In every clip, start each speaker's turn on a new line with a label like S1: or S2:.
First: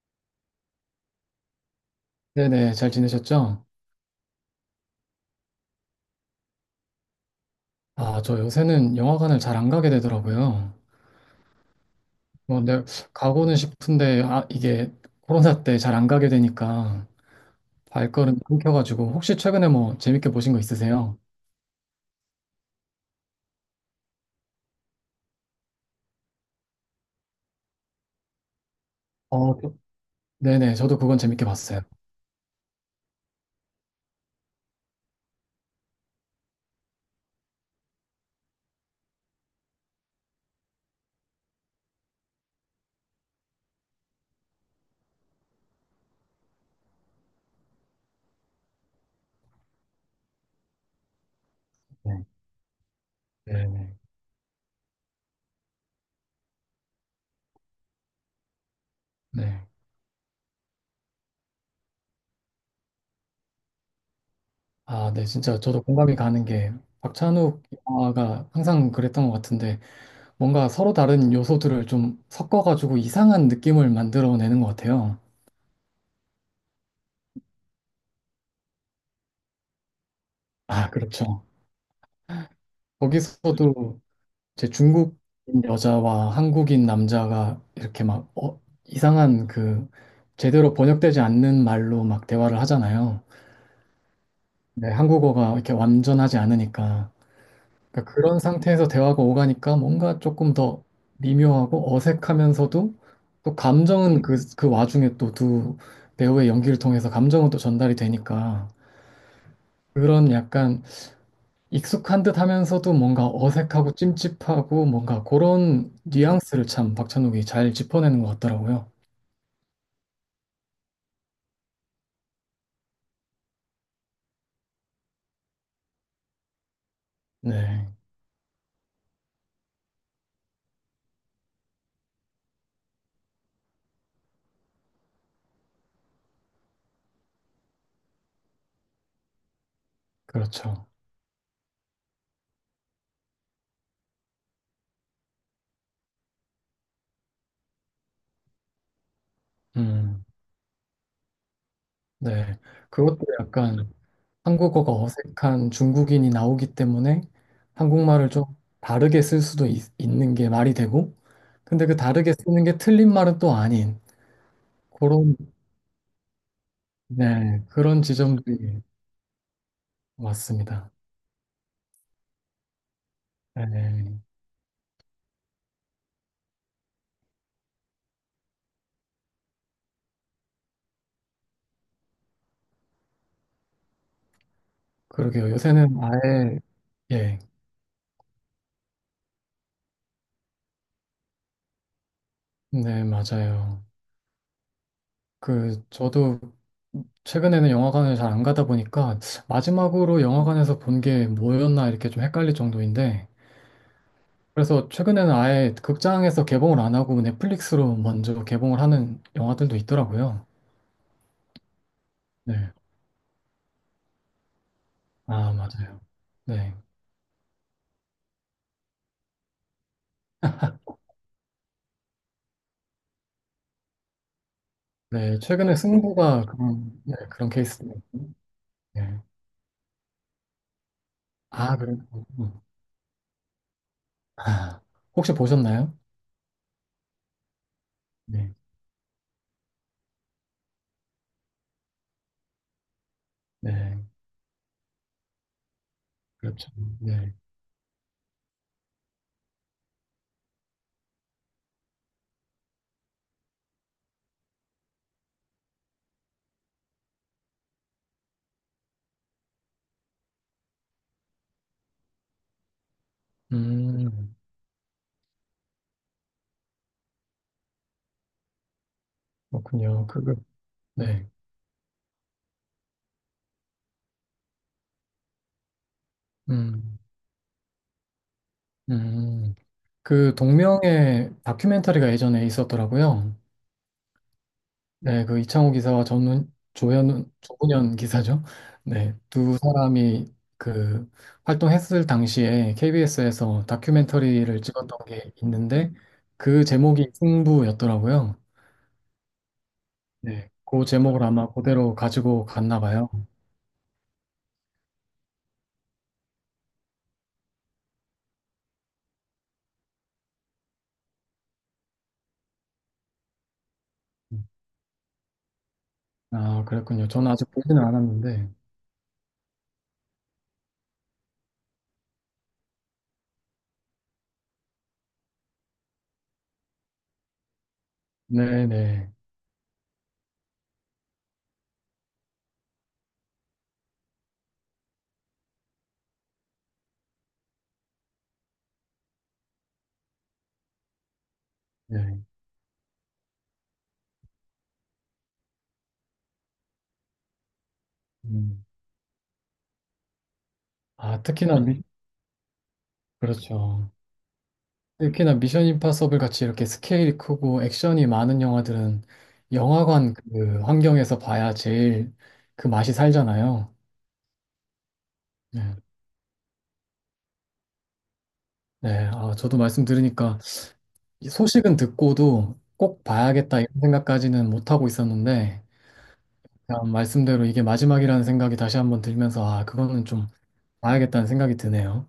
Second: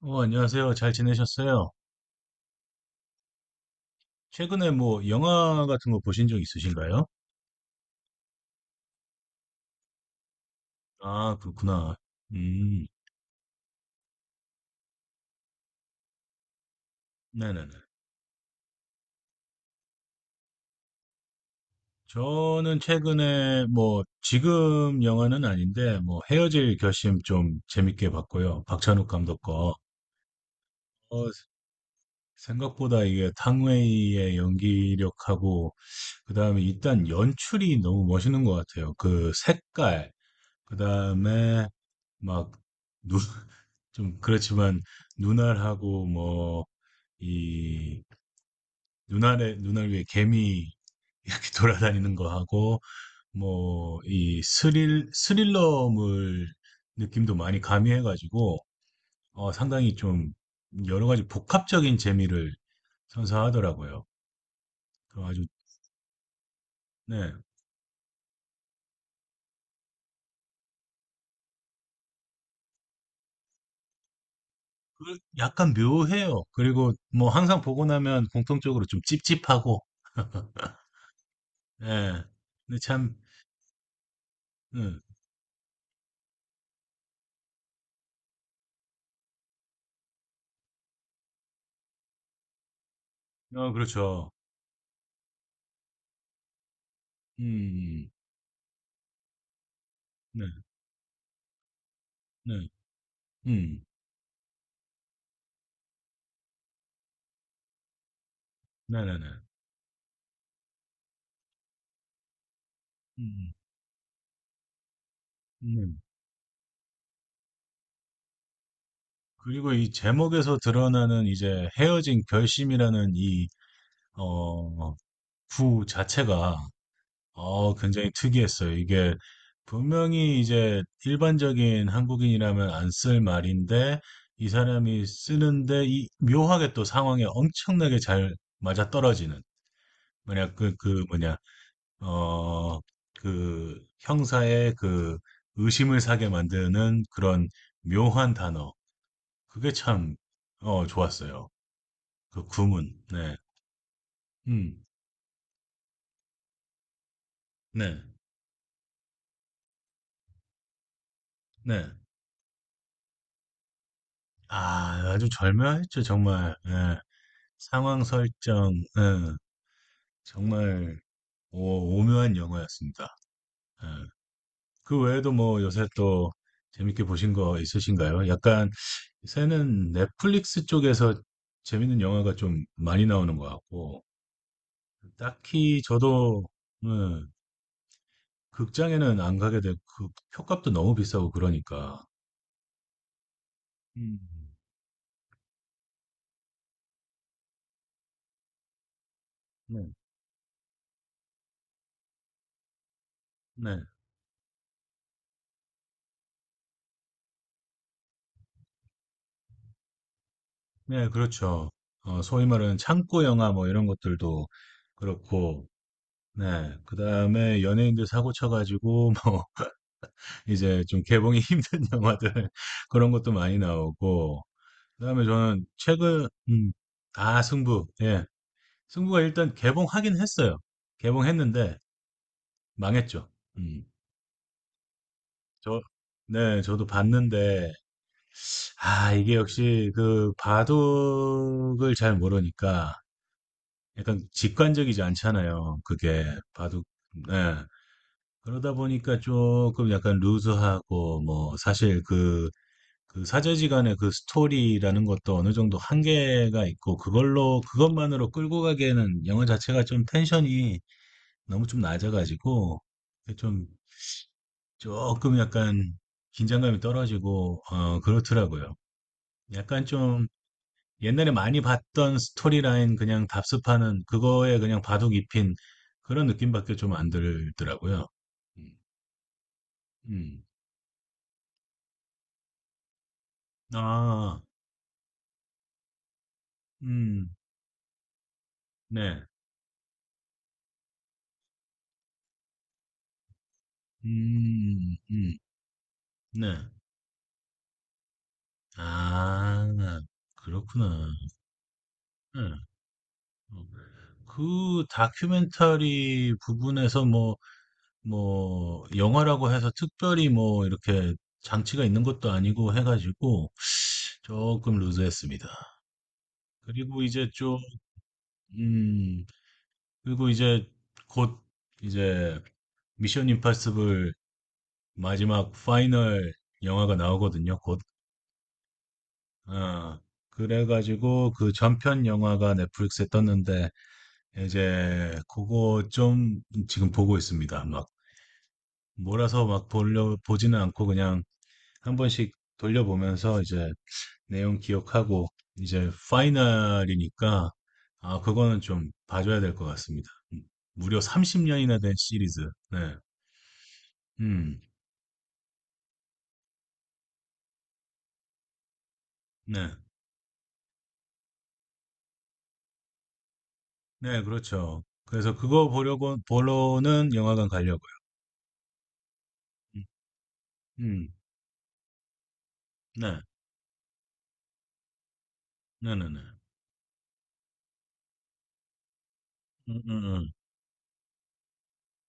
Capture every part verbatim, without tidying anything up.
S1: 어, 안녕하세요. 잘 지내셨어요?
S2: 네네, 잘 지내셨죠?
S1: 최근에 뭐 영화 같은 거 보신 적 있으신가요?
S2: 아, 저 요새는 영화관을 잘 안 가게 되더라고요.
S1: 아, 그렇구나.
S2: 뭐, 내
S1: 음,
S2: 가고는 싶은데, 아, 이게 코로나 때 잘 안 가게 되니까
S1: 네네네.
S2: 발걸음이 끊겨가지고, 혹시 최근에 뭐 재밌게 보신 거 있으세요?
S1: 저는 최근에 뭐 지금 영화는 아닌데 뭐 헤어질 결심 좀 재밌게 봤고요. 박찬욱 감독
S2: 어,
S1: 거.
S2: 그- 네네, 저도 그건
S1: 어,
S2: 재밌게 봤어요.
S1: 생각보다 이게 탕웨이의 연기력하고 그다음에 일단 연출이 너무 멋있는 것 같아요. 그 색깔, 그다음에 막 눈, 좀 그렇지만 눈알하고 뭐 이 눈알에 눈알 위에 개미 이렇게 돌아다니는
S2: 네,
S1: 거 하고
S2: 네네,
S1: 뭐 이 스릴 스릴러물 느낌도 많이 가미해가지고 어,
S2: 네.
S1: 상당히 좀 여러 가지 복합적인 재미를 선사하더라고요.
S2: 아, 네,
S1: 그래서 아주
S2: 진짜 저도 공감이 가는 게,
S1: 네,
S2: 박찬욱 영화가 항상 그랬던 것 같은데, 뭔가 서로 다른 요소들을 좀 섞어가지고 이상한 느낌을 만들어내는 것
S1: 그
S2: 같아요.
S1: 약간 묘해요. 그리고 뭐 항상 보고 나면 공통적으로 좀 찝찝하고
S2: 아, 그렇죠.
S1: 예, 근데 참
S2: 거기서도 제
S1: 음,
S2: 중국인 여자와 한국인 남자가 이렇게 막 어, 이상한 그 제대로 번역되지 않는 말로 막 대화를 하잖아요.
S1: 어, 그렇죠.
S2: 네, 한국어가 이렇게 완전하지 않으니까.
S1: 음, 음.
S2: 그러니까 그런 상태에서 대화가 오가니까 뭔가
S1: 네,
S2: 조금 더 미묘하고
S1: 네,
S2: 어색하면서도 또
S1: 음,
S2: 감정은 그, 그 와중에 또 두 배우의 연기를 통해서 감정은 또 전달이 되니까
S1: 네, 네, 네,
S2: 그런 약간 익숙한 듯 하면서도 뭔가
S1: 음,
S2: 어색하고 찜찜하고 뭔가 그런
S1: 네.
S2: 뉘앙스를 참 박찬욱이 잘 짚어내는 것 같더라고요.
S1: 그리고 이 제목에서 드러나는 이제 헤어진 결심이라는 이, 어, 구 자체가, 어,
S2: 네,
S1: 굉장히 특이했어요. 이게 분명히 이제 일반적인 한국인이라면 안 쓸 말인데, 이 사람이 쓰는데, 이 묘하게 또 상황에 엄청나게 잘 맞아떨어지는, 뭐냐, 그,
S2: 그렇죠.
S1: 그, 뭐냐, 어, 그 형사의 그 의심을 사게 만드는 그런 묘한 단어. 그게 참,
S2: 음,
S1: 어, 좋았어요. 그
S2: 네.
S1: 구문.
S2: 그것도
S1: 네.
S2: 약간
S1: 음.
S2: 한국어가 어색한 중국인이 나오기 때문에
S1: 네.
S2: 한국말을 좀 다르게 쓸 수도 있, 있는 게 말이 되고,
S1: 네.
S2: 근데 그 다르게 쓰는 게 틀린 말은 또 아닌
S1: 아, 아주
S2: 그런,
S1: 절묘했죠 정말. 예.
S2: 네, 그런
S1: 상황 설정
S2: 지점들이
S1: 예.
S2: 맞습니다.
S1: 정말 오 오묘한 영화였습니다. 예.
S2: 네,
S1: 그 외에도 뭐 요새 또 재밌게 보신 거 있으신가요? 약간 요새는 넷플릭스 쪽에서 재밌는 영화가 좀 많이 나오는 것 같고
S2: 그러게요.
S1: 딱히
S2: 요새는
S1: 저도
S2: 아예,
S1: 예.
S2: 예,
S1: 극장에는 안 가게 되고 그 표값도 너무 비싸고 그러니까.
S2: 네, 맞아요.
S1: 음.
S2: 그, 저도 최근에는 영화관을 잘 안 가다 보니까
S1: 네.
S2: 마지막으로 영화관에서 본 게 뭐였나 이렇게 좀 헷갈릴 정도인데
S1: 네.
S2: 그래서 최근에는 아예 극장에서 개봉을 안 하고 넷플릭스로 먼저 개봉을 하는 영화들도 있더라고요.
S1: 네, 그렇죠. 어, 소위
S2: 네.
S1: 말하는 창고 영화 뭐 이런 것들도
S2: 아,
S1: 그렇고,
S2: 맞아요. 네.
S1: 네. 그 다음에 연예인들 사고 쳐가지고, 뭐, 이제 좀 개봉이 힘든 영화들, 그런 것도 많이 나오고, 그 다음에
S2: 네.
S1: 저는
S2: 최근에
S1: 최근,
S2: 승부가
S1: 음,
S2: 그런, 네,
S1: 아,
S2: 그런
S1: 승부.
S2: 케이스네요.
S1: 예.
S2: 네.
S1: 승부가 일단 개봉하긴 했어요.
S2: 아,
S1: 개봉했는데,
S2: 그래요? 음.
S1: 망했죠. 음,
S2: 아, 혹시
S1: 저,
S2: 보셨나요?
S1: 네, 저도 봤는데,
S2: 네.
S1: 아, 이게 역시 그 바둑을 잘 모르니까,
S2: 네.
S1: 약간 직관적이지 않잖아요. 그게
S2: 그렇죠.
S1: 바둑,
S2: 네.
S1: 네. 그러다 보니까 조금 약간 루즈하고, 뭐, 사실 그, 그 사제지간의 그 스토리라는 것도 어느 정도 한계가 있고, 그걸로, 그것만으로 끌고 가기에는 영화 자체가 좀 텐션이 너무 좀 낮아가지고, 좀,
S2: 음,
S1: 조금 약간 긴장감이 떨어지고, 어, 그렇더라고요. 약간
S2: 그렇군요.
S1: 좀,
S2: 그거, 네.
S1: 옛날에 많이 봤던 스토리라인 그냥 답습하는 그거에 그냥 바둑 입힌 그런 느낌밖에 좀
S2: 음,
S1: 안 들더라고요. 음,
S2: 음. 그
S1: 음.
S2: 동명의 다큐멘터리가 예전에 있었더라고요.
S1: 아,
S2: 네. 네, 그 이창호 기사와 전훈, 조현
S1: 음,
S2: 조훈현 기사죠. 네,
S1: 네,
S2: 두 사람이 그 활동했을 당시에 케이비에스에서 다큐멘터리를
S1: 음,
S2: 찍었던 게
S1: 음,
S2: 있는데 그
S1: 네.
S2: 제목이 승부였더라고요.
S1: 아,
S2: 네, 그
S1: 그렇구나.
S2: 제목을 아마 그대로
S1: 네.
S2: 가지고 갔나 봐요.
S1: 어, 그 다큐멘터리 부분에서 뭐, 뭐, 영화라고 해서 특별히 뭐, 이렇게 장치가 있는 것도 아니고 해가지고 조금 루즈했습니다.
S2: 아,
S1: 그리고
S2: 그랬군요.
S1: 이제
S2: 저는 아직
S1: 좀,
S2: 보지는 않았는데.
S1: 음, 그리고 이제 곧 이제 미션 임파서블 마지막 파이널 영화가 나오거든요. 곧.
S2: 네네. 네.
S1: 어, 그래가지고 그 전편 영화가 넷플릭스에 떴는데 이제 그거 좀 지금 보고 있습니다. 막 몰아서 막 돌려 보지는 않고 그냥 한
S2: 네, 네.
S1: 번씩 돌려보면서 이제 내용 기억하고 이제 파이널이니까 아, 그거는
S2: 음.
S1: 좀 봐줘야 될 것 같습니다. 음, 무려
S2: 아, 특히나,
S1: 삼십 년이나
S2: 미-
S1: 된 시리즈. 네.
S2: 그렇죠.
S1: 음.
S2: 특히나 미션 임파서블 같이 이렇게 스케일이 크고 액션이 많은 영화들은
S1: 네.
S2: 영화관 그 환경에서 봐야 제일 그 맛이 살잖아요.
S1: 네, 그렇죠. 그래서
S2: 네.
S1: 그거 보려고, 보러는 영화관 가려고요.
S2: 네. 아, 저도
S1: 음,
S2: 말씀 들으니까
S1: 음,
S2: 이 소식은 듣고도 꼭
S1: 네,
S2: 봐야겠다 이런 생각까지는 못 하고 있었는데
S1: 네네네.
S2: 그냥 말씀대로 이게 마지막이라는 생각이 다시 한번 들면서 아,
S1: 음, 음,
S2: 그거는 좀
S1: 음.
S2: 봐야겠다는 생각이 드네요.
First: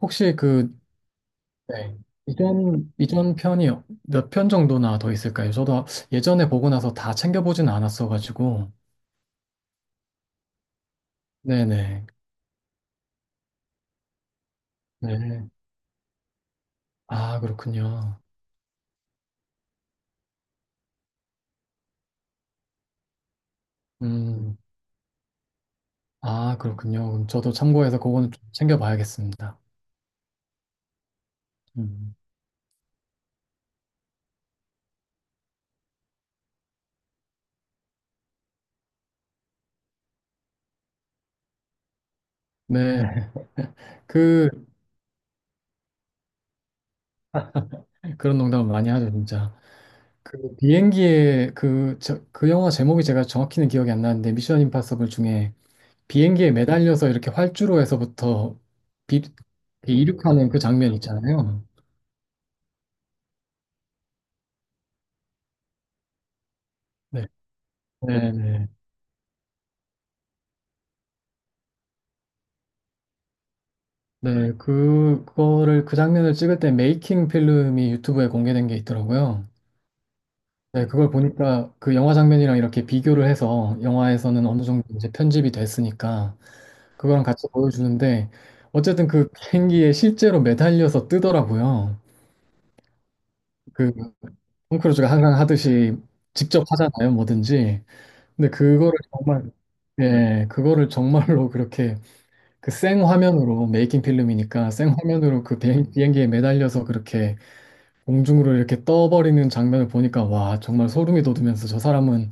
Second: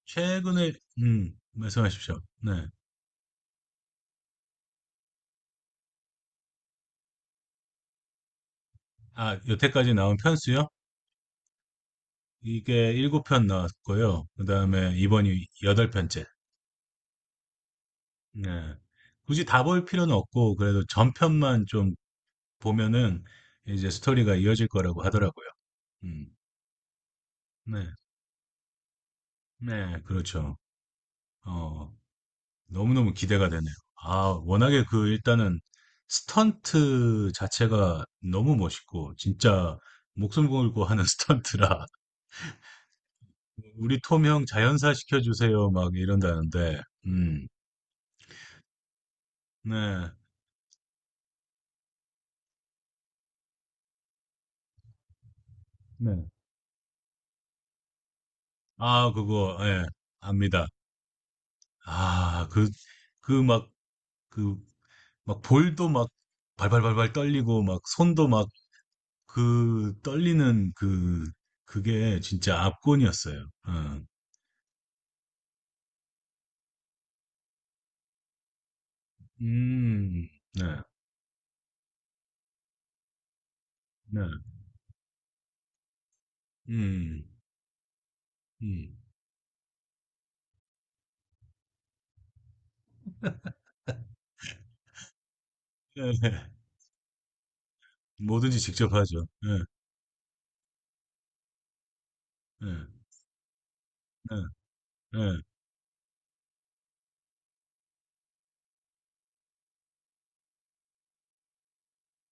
S2: 혹시
S1: 최근에,
S2: 그
S1: 음,
S2: 네.
S1: 말씀하십시오. 네.
S2: 이전 이전 편이 몇 편 정도나 더 있을까요? 저도 예전에 보고 나서 다 챙겨보진 않았어가지고.
S1: 아, 여태까지 나온 편수요?
S2: 네네.
S1: 이게 칠 편 나왔고요. 그 다음에
S2: 네.
S1: 이번이 팔 편째.
S2: 아, 그렇군요.
S1: 네. 굳이 다 볼 필요는 없고, 그래도 전편만 좀 보면은 이제 스토리가
S2: 음.
S1: 이어질 거라고 하더라고요. 음,
S2: 아, 그렇군요. 그럼 저도
S1: 네,
S2: 참고해서 그거는 좀 챙겨봐야겠습니다.
S1: 네, 그렇죠. 어,
S2: 음.
S1: 너무너무 기대가 되네요. 아, 워낙에 그 일단은 스턴트 자체가 너무 멋있고 진짜 목숨 걸고 하는 스턴트라
S2: 네.
S1: 우리 톰 형
S2: 그,
S1: 자연사 시켜주세요 막 이런다는데 음,
S2: 그런 농담을 많이 하죠, 진짜.
S1: 네,
S2: 그 비행기에 그, 저, 그 영화 제목이 제가 정확히는 기억이 안 나는데, 미션 임파서블 중에
S1: 네.
S2: 비행기에 매달려서 이렇게 활주로 에서부터
S1: 아,
S2: 비,
S1: 그거 예,
S2: 비- 이륙하는 그
S1: 압니다.
S2: 장면 있잖아요.
S1: 아, 그, 그 막, 그, 막 볼도 막 발발발발
S2: 네.
S1: 떨리고 막 손도 막
S2: 네네.
S1: 그 떨리는 그, 그게 진짜 압권이었어요. 어.
S2: 네, 그, 그거를 그 장면을 찍을 때 메이킹 필름이 유튜브에 공개된 게 있더라고요.
S1: 음, 네.
S2: 네, 그걸 보니까 그 영화 장면이랑 이렇게 비교를 해서
S1: 네.
S2: 영화에서는 어느 음. 정도 이제 편집이 됐으니까
S1: 음.
S2: 그거랑 같이 보여주는데
S1: 음.
S2: 어쨌든 그 비행기에 실제로 매달려서 뜨더라고요. 그 톰 크루즈가 항상 하듯이
S1: 예. 예.
S2: 직접 하잖아요, 뭐든지. 근데
S1: 뭐든지 직접
S2: 그거를
S1: 하죠.
S2: 정말
S1: 예.
S2: 예, 그거를 정말로 그렇게 그
S1: 예.
S2: 생화면으로 메이킹
S1: 예.
S2: 필름이니까
S1: 예.
S2: 생화면으로 그 비행- 비행기에 매달려서 그렇게 공중으로 이렇게 떠버리는 장면을 보니까 와, 정말 소름이 돋으면서 저 사람은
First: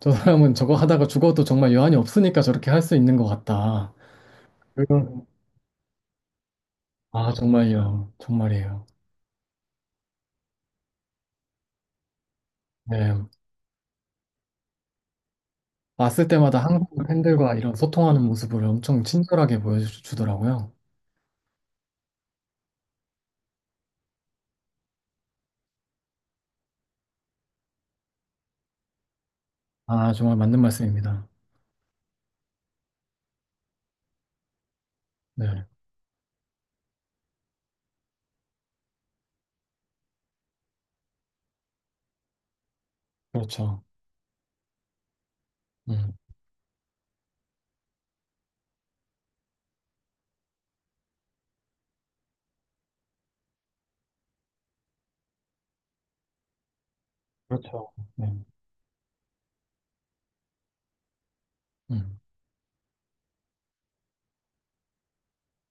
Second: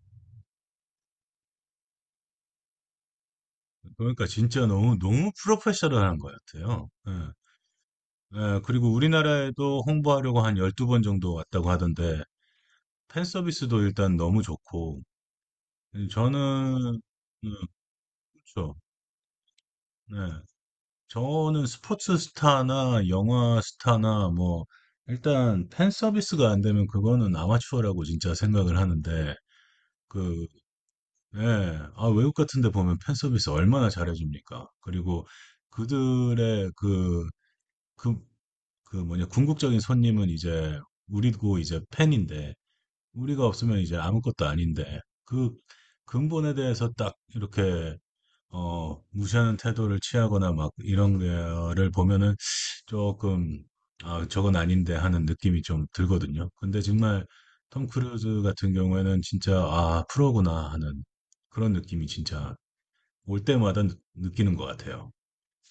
S2: 저 사람은 저거 하다가 죽어도 정말 여한이 없으니까 저렇게 할 수 있는 것 같다.
S1: 그러니까 진짜 너무
S2: 그리고-
S1: 너무 프로페셔널한 것 같아요. 예.
S2: 아, 정말요.
S1: 예.
S2: 정말이에요.
S1: 그리고 우리나라에도 홍보하려고 한 열두 번 정도 왔다고 하던데
S2: 네.
S1: 팬 서비스도 일단 너무 좋고 예,
S2: 왔을 때마다
S1: 저는
S2: 한국 팬들과 이런 소통하는
S1: 예,
S2: 모습을
S1: 그렇죠.
S2: 엄청 친절하게
S1: 네.
S2: 보여주더라고요.
S1: 저는 스포츠 스타나 영화 스타나 뭐 일단 팬 서비스가 안 되면 그거는 아마추어라고 진짜 생각을 하는데
S2: 아, 정말
S1: 그
S2: 맞는 말씀입니다.
S1: 예. 아, 외국 같은 데 보면 팬 서비스 얼마나 잘해줍니까? 그리고
S2: 네.
S1: 그들의 그, 그, 그 뭐냐, 궁극적인 손님은 이제 우리고 이제 팬인데, 우리가 없으면
S2: 그렇죠.
S1: 이제 아무것도 아닌데, 그
S2: 음.
S1: 근본에 대해서 딱 이렇게 어, 무시하는 태도를 취하거나 막 이런 거를 보면은 조금, 아, 저건 아닌데 하는 느낌이 좀 들거든요. 근데 정말 톰
S2: 그렇죠. 네.
S1: 크루즈 같은 경우에는 진짜, 아, 프로구나 하는 그런 느낌이
S2: 음.
S1: 진짜 올 때마다 느, 끼는것 같아요.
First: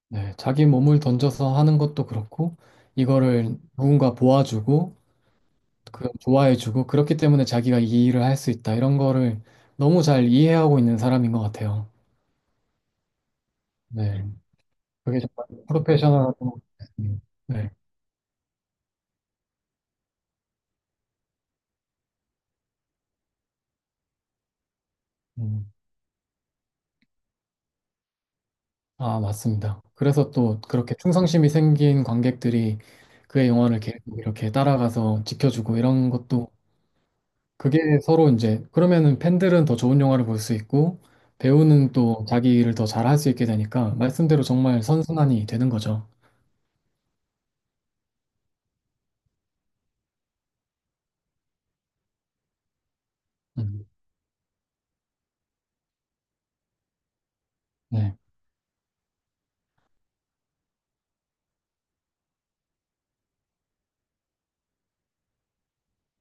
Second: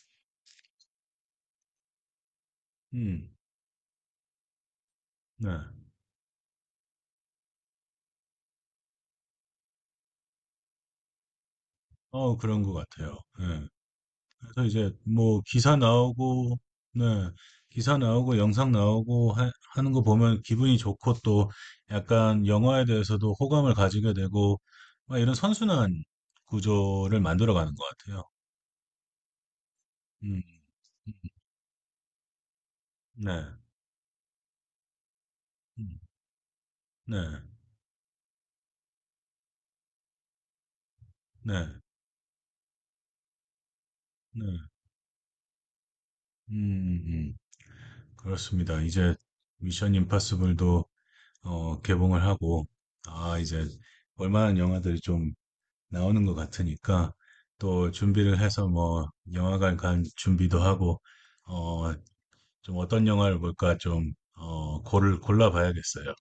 S2: 네. 자기 몸을 던져서 하는 것도 그렇고,
S1: 음,
S2: 이거를 누군가 보아주고,
S1: 네.
S2: 그 좋아해주고, 그렇기 때문에 자기가 이 일을 할 수 있다. 이런 거를 너무 잘 이해하고 있는 사람인 것 같아요.
S1: 어, 그런 것 같아요. 예.
S2: 네.
S1: 그래서 이제
S2: 그게
S1: 뭐
S2: 정말
S1: 기사
S2: 프로페셔널한
S1: 나오고, 네,
S2: 네.
S1: 기사 나오고 영상 나오고 하, 는거 보면 기분이 좋고 또 약간 영화에 대해서도 호감을 가지게 되고 막 이런
S2: 음.
S1: 선순환 구조를 만들어가는 것 같아요.
S2: 아, 맞습니다. 그래서
S1: 음,
S2: 또 그렇게
S1: 음,
S2: 충성심이 생긴 관객들이
S1: 네,
S2: 그의 영화를 계속 이렇게 따라가서 지켜주고
S1: 음,
S2: 이런 것도
S1: 네,
S2: 그게 서로 이제 그러면은 팬들은 더 좋은 영화를 볼 수 있고
S1: 네,
S2: 배우는 또 자기 일을 더 잘할 수 있게 되니까
S1: 네,
S2: 말씀대로
S1: 음,
S2: 정말 선순환이 되는 거죠.
S1: 음, 음. 그렇습니다. 이제 미션 임파서블도 어, 개봉을 하고 아, 이제
S2: 음.
S1: 얼마나 영화들이 좀 나오는 것 같으니까 또
S2: 네.
S1: 준비를 해서 뭐 영화관 간 준비도 하고 어 좀 어떤 영화를 볼까 좀 어 고를 골라 봐야겠어요.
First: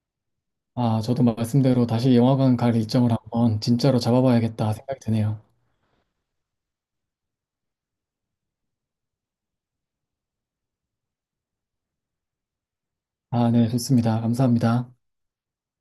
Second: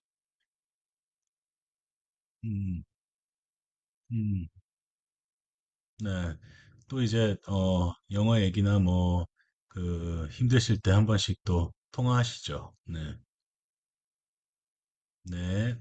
S2: 아, 저도 말씀대로 다시 영화관 갈
S1: 음,
S2: 일정을 한번 진짜로
S1: 음,
S2: 잡아봐야겠다 생각이 드네요.
S1: 네. 또 이제 어 영화 얘기나 뭐 그 힘드실 때 한 번씩 또 통화하시죠. 네,
S2: 아, 네, 좋습니다. 감사합니다.
S1: 네.